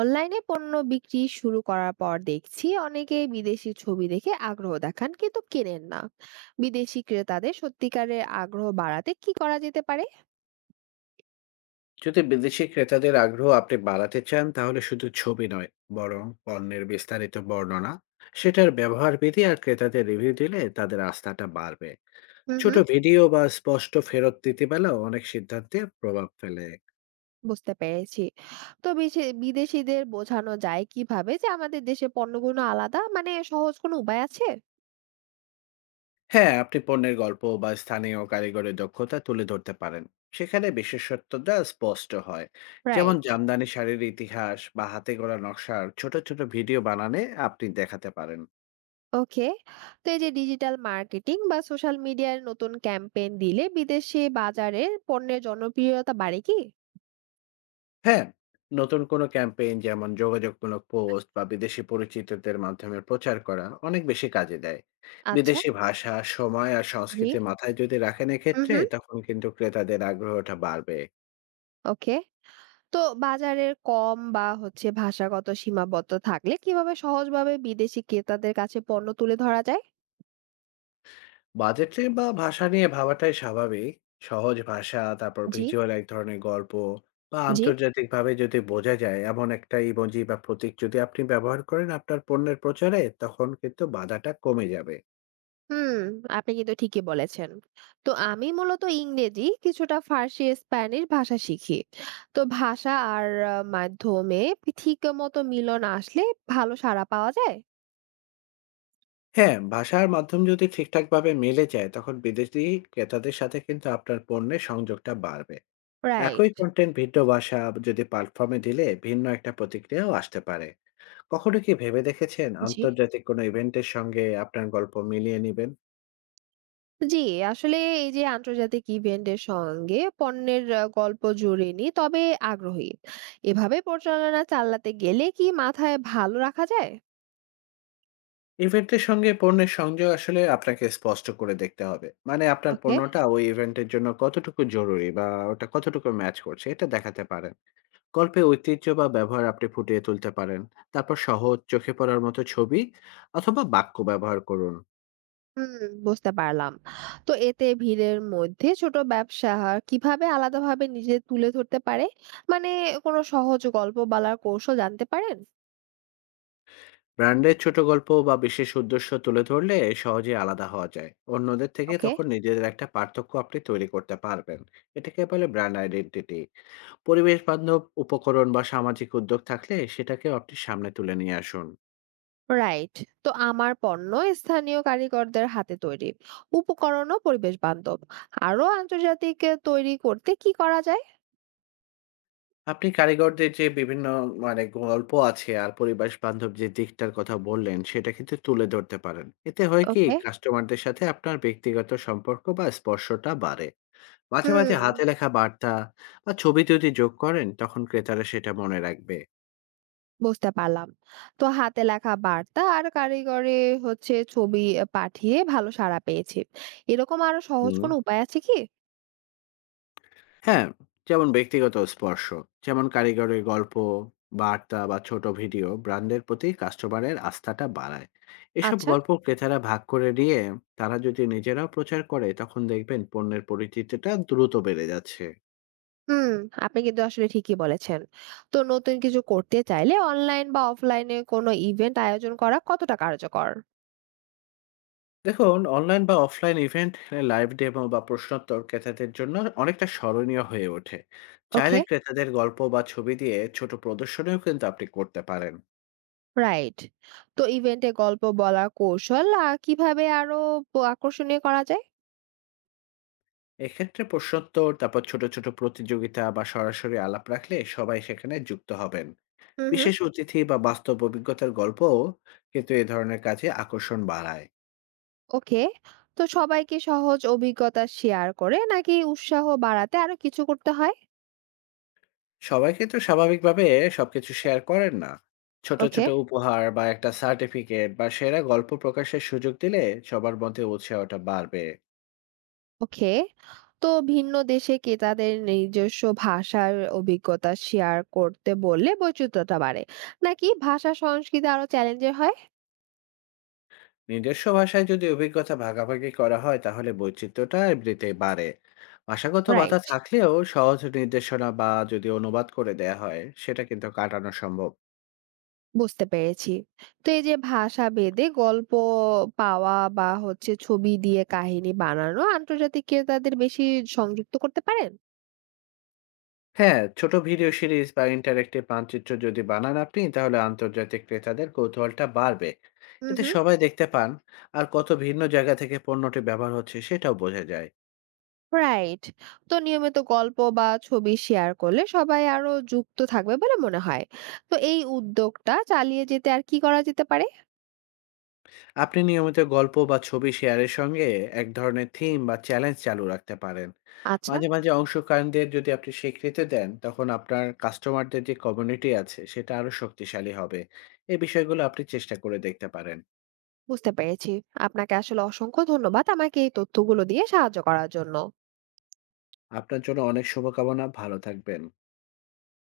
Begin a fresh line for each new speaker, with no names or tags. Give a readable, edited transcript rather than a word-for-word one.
অনলাইনে পণ্য বিক্রি শুরু করার পর দেখছি অনেকে বিদেশি ছবি দেখে আগ্রহ দেখান কিন্তু কেনেন না। বিদেশি ক্রেতাদের সত্যিকারের আগ্রহ বাড়াতে কি করা যেতে পারে?
যদি বিদেশি ক্রেতাদের আগ্রহ আপনি বাড়াতে চান, তাহলে শুধু ছবি নয়, বরং পণ্যের বিস্তারিত বর্ণনা, সেটার ব্যবহারবিধি আর ক্রেতাদের রিভিউ দিলে তাদের আস্থাটা বাড়বে।
হুম
ছোট
হুম।
জি ভিডিও বা স্পষ্ট ফেরত নীতিমালা অনেক সিদ্ধান্তে প্রভাব ফেলে।
বুঝতে পেরেছি। তো বিদেশিদের বোঝানো যায় কিভাবে যে আমাদের দেশে পণ্যগুলো আলাদা, মানে সহজ কোনো উপায় আছে?
হ্যাঁ, আপনি পণ্যের গল্প বা স্থানীয় কারিগরের দক্ষতা তুলে ধরতে পারেন, সেখানে বিশেষত্বটা স্পষ্ট হয়। যেমন
রাইট।
জামদানি শাড়ির ইতিহাস বা হাতে গড়া নকশার ছোট ছোট ভিডিও বানানে আপনি দেখাতে পারেন।
ওকে। তো এই যে ডিজিটাল মার্কেটিং বা সোশ্যাল মিডিয়ার নতুন ক্যাম্পেইন দিলে বিদেশে বাজারে পণ্যের জনপ্রিয়তা বাড়ে কি?
হ্যাঁ, নতুন কোনো ক্যাম্পেইন যেমন যোগাযোগমূলক পোস্ট বা বিদেশি পরিচিতদের মাধ্যমে প্রচার করা অনেক বেশি কাজে দেয়।
আচ্ছা।
বিদেশি ভাষা, সময় আর
জি।
সংস্কৃতি মাথায় যদি রাখেন
হুম
এক্ষেত্রে,
হুম।
তখন কিন্তু ক্রেতাদের আগ্রহটা বাড়বে।
ওকে। তো বাজারের কম বা হচ্ছে ভাষাগত সীমাবদ্ধ থাকলে কিভাবে সহজভাবে বিদেশি ক্রেতাদের কাছে পণ্য তুলে ধরা যায়?
বাজেট বা ভাষা নিয়ে ভাবাটাই স্বাভাবিক। সহজ ভাষা, তারপর
জি।
ভিজুয়াল এক ধরনের গল্প বা
জি।
আন্তর্জাতিকভাবে যদি বোঝা যায় এমন একটা ইমোজি বা প্রতীক যদি আপনি ব্যবহার করেন আপনার পণ্যের প্রচারে, তখন কিন্তু বাধাটা কমে যাবে।
হুম। আপনি কিন্তু ঠিকই বলেছেন। তো আমি মূলত ইংরেজি, কিছুটা ফার্সি, স্প্যানিশ ভাষা শিখি। তো ভাষা আর মাধ্যমে ঠিক মতো মিলন আসলে ভালো সাড়া পাওয়া যায়।
হ্যাঁ, ভাষার মাধ্যম যদি ঠিকঠাকভাবে মিলে যায়, তখন বিদেশী ক্রেতাদের সাথে কিন্তু আপনার পণ্যের সংযোগটা বাড়বে। একই
রাইট।
কনটেন্ট ভিন্ন ভাষা যদি প্ল্যাটফর্মে দিলে ভিন্ন একটা প্রতিক্রিয়াও আসতে পারে। কখনো কি ভেবে দেখেছেন
জি।
আন্তর্জাতিক কোনো ইভেন্টের সঙ্গে আপনার গল্প মিলিয়ে নিবেন?
জি, আসলে এই যে আন্তর্জাতিক ইভেন্টের সঙ্গে পণ্যের গল্প জুড়ে নিই, তবে আগ্রহী। এভাবে পরিচালনা চালাতে গেলে কি মাথায় ভালো রাখা যায়?
ইভেন্টের সঙ্গে পণ্যের সংযোগ আসলে আপনাকে স্পষ্ট করে দেখতে হবে। মানে আপনার
ওকে।
পণ্যটা ওই ইভেন্টের জন্য কতটুকু জরুরি বা ওটা কতটুকু ম্যাচ করছে, এটা দেখাতে পারেন। গল্পে ঐতিহ্য বা ব্যবহার আপনি ফুটিয়ে তুলতে পারেন, তারপর সহজ চোখে পড়ার মতো ছবি অথবা বাক্য ব্যবহার করুন।
বুঝতে পারলাম। তো এতে ভিড়ের মধ্যে ছোট ব্যবসা কিভাবে আলাদাভাবে নিজে তুলে ধরতে পারে? মানে কোনো সহজ গল্প বলার কৌশল জানতে পারেন?
ব্র্যান্ডের ছোট গল্প বা বিশেষ উদ্দেশ্য তুলে ধরলে সহজে আলাদা হওয়া যায়। অন্যদের থেকে
ওকে।
তখন নিজেদের একটা পার্থক্য আপনি তৈরি করতে পারবেন। এটাকে বলে ব্র্যান্ড আইডেন্টিটি। পরিবেশ বান্ধব উপকরণ বা সামাজিক উদ্যোগ থাকলে সেটাকেও আপনি সামনে তুলে নিয়ে আসুন।
রাইট। তো আমার পণ্য স্থানীয় কারিগরদের হাতে তৈরি, উপকরণও পরিবেশ বান্ধব। আরো আন্তর্জাতিক তৈরি করতে কি করা যায়?
আপনি কারিগরদের যে বিভিন্ন মানে গল্প আছে আর পরিবেশ বান্ধব যে দিকটার কথা বললেন, সেটা কিন্তু তুলে ধরতে পারেন। এতে হয় কি,
ওকে।
কাস্টমারদের সাথে আপনার ব্যক্তিগত সম্পর্ক বা স্পর্শটা বাড়ে। মাঝে, মাঝে
হুম
হাতে লেখা বার্তা বা ছবি যদি যোগ করেন, তখন ক্রেতারা সেটা মনে রাখবে।
বুঝতে পারলাম। তো হাতে লেখা বার্তা আর কারিগরে হচ্ছে ছবি পাঠিয়ে ভালো সাড়া পেয়েছি। এরকম আরো সহজ
হুম।
কোনো উপায় আছে কি?
হ্যাঁ, যেমন ব্যক্তিগত স্পর্শ। যেমন কারিগরের গল্প, বার্তা বা ছোট ভিডিও ব্র্যান্ডের প্রতি কাস্টমারের আস্থাটা বাড়ায়। এসব
আচ্ছা।
গল্প ক্রেতারা ভাগ করে নিয়ে তারা যদি নিজেরাও প্রচার করে, তখন দেখবেন পণ্যের পরিচিতিটা দ্রুত বেড়ে যাচ্ছে।
হুম, আপনি কিন্তু আসলে ঠিকই বলেছেন। তো নতুন কিছু করতে চাইলে অনলাইন বা অফলাইনে কোনো ইভেন্ট আয়োজন করা কতটা কার্যকর?
দেখুন, অনলাইন বা অফলাইন ইভেন্ট, লাইভ ডেমো বা প্রশ্নোত্তর ক্রেতাদের জন্য অনেকটা স্মরণীয় হয়ে ওঠে।
ওকে।
চাইলে ক্রেতাদের গল্প বা ছবি দিয়ে ছোট প্রদর্শনীও কিন্তু আপনি করতে পারেন।
রাইট। তো ইভেন্টে গল্প বলার কৌশল কিভাবে আরো আকর্ষণীয় করা যায়?
এক্ষেত্রে প্রশ্নোত্তর, তারপর ছোট ছোট প্রতিযোগিতা বা সরাসরি আলাপ রাখলে সবাই সেখানে যুক্ত হবেন।
হুম, হুম।
বিশেষ অতিথি বা বাস্তব অভিজ্ঞতার গল্পও কিন্তু এ ধরনের কাজে আকর্ষণ বাড়ায়।
ওকে। তো সবাইকে সহজ অভিজ্ঞতা শেয়ার করে নাকি উৎসাহ বাড়াতে আরো কিছু করতে হয়?
সবাইকে তো স্বাভাবিকভাবে সবকিছু শেয়ার করেন না। ছোট
ওকে।
ছোট উপহার বা একটা সার্টিফিকেট বা সেরা গল্প প্রকাশের সুযোগ দিলে সবার মধ্যে উৎসাহটা বাড়বে।
ওকে। তো ভিন্ন দেশে ক্রেতাদের নিজস্ব ভাষার অভিজ্ঞতা শেয়ার করতে বললে বৈচিত্র্যটা বাড়ে, নাকি ভাষা সংস্কৃতি আরো চ্যালেঞ্জের হয়?
নিজস্ব ভাষায় যদি অভিজ্ঞতা ভাগাভাগি করা হয়, তাহলে বৈচিত্র্যটা এমনিতেই বাড়ে। ভাষাগত বাধা
রাইট।
থাকলেও সহজ নির্দেশনা বা যদি অনুবাদ করে দেয়া হয়, সেটা কিন্তু কাটানো সম্ভব।
বুঝতে পেরেছি। তো এই যে ভাষা ভেদে গল্প পাওয়া বা হচ্ছে ছবি দিয়ে কাহিনী বানানো আন্তর্জাতিক ক্রেতাদের বেশি সংযুক্ত করতে পারেন?
হ্যাঁ, ছোট ভিডিও সিরিজ বা ইন্টারেক্টিভ মানচিত্র যদি বানান আপনি, তাহলে আন্তর্জাতিক ক্রেতাদের কৌতূহলটা বাড়বে।
হুম
এতে
হুম।
সবাই দেখতে পান আর কত ভিন্ন জায়গা থেকে পণ্যটি ব্যবহার হচ্ছে সেটাও বোঝা যায়।
রাইট। তো নিয়মিত গল্প বা ছবি শেয়ার করলে সবাই আরো যুক্ত থাকবে বলে মনে হয়। তো এই উদ্যোগটা চালিয়ে যেতে আর কি করা যেতে পারে?
আপনি নিয়মিত গল্প বা ছবি শেয়ারের সঙ্গে এক ধরনের থিম বা চ্যালেঞ্জ চালু রাখতে পারেন।
আচ্ছা,
মাঝে মাঝে অংশগ্রহণকারীদের যদি আপনি স্বীকৃতি দেন, তখন আপনার কাস্টমারদের যে কমিউনিটি আছে সেটা আরো শক্তিশালী হবে। এই বিষয়গুলো আপনি চেষ্টা করে দেখতে পারেন।
বুঝতে পেরেছি। আপনাকে আসলে অসংখ্য ধন্যবাদ আমাকে এই তথ্যগুলো দিয়ে সাহায্য করার জন্য।
আপনার জন্য অনেক শুভকামনা, ভালো থাকবেন।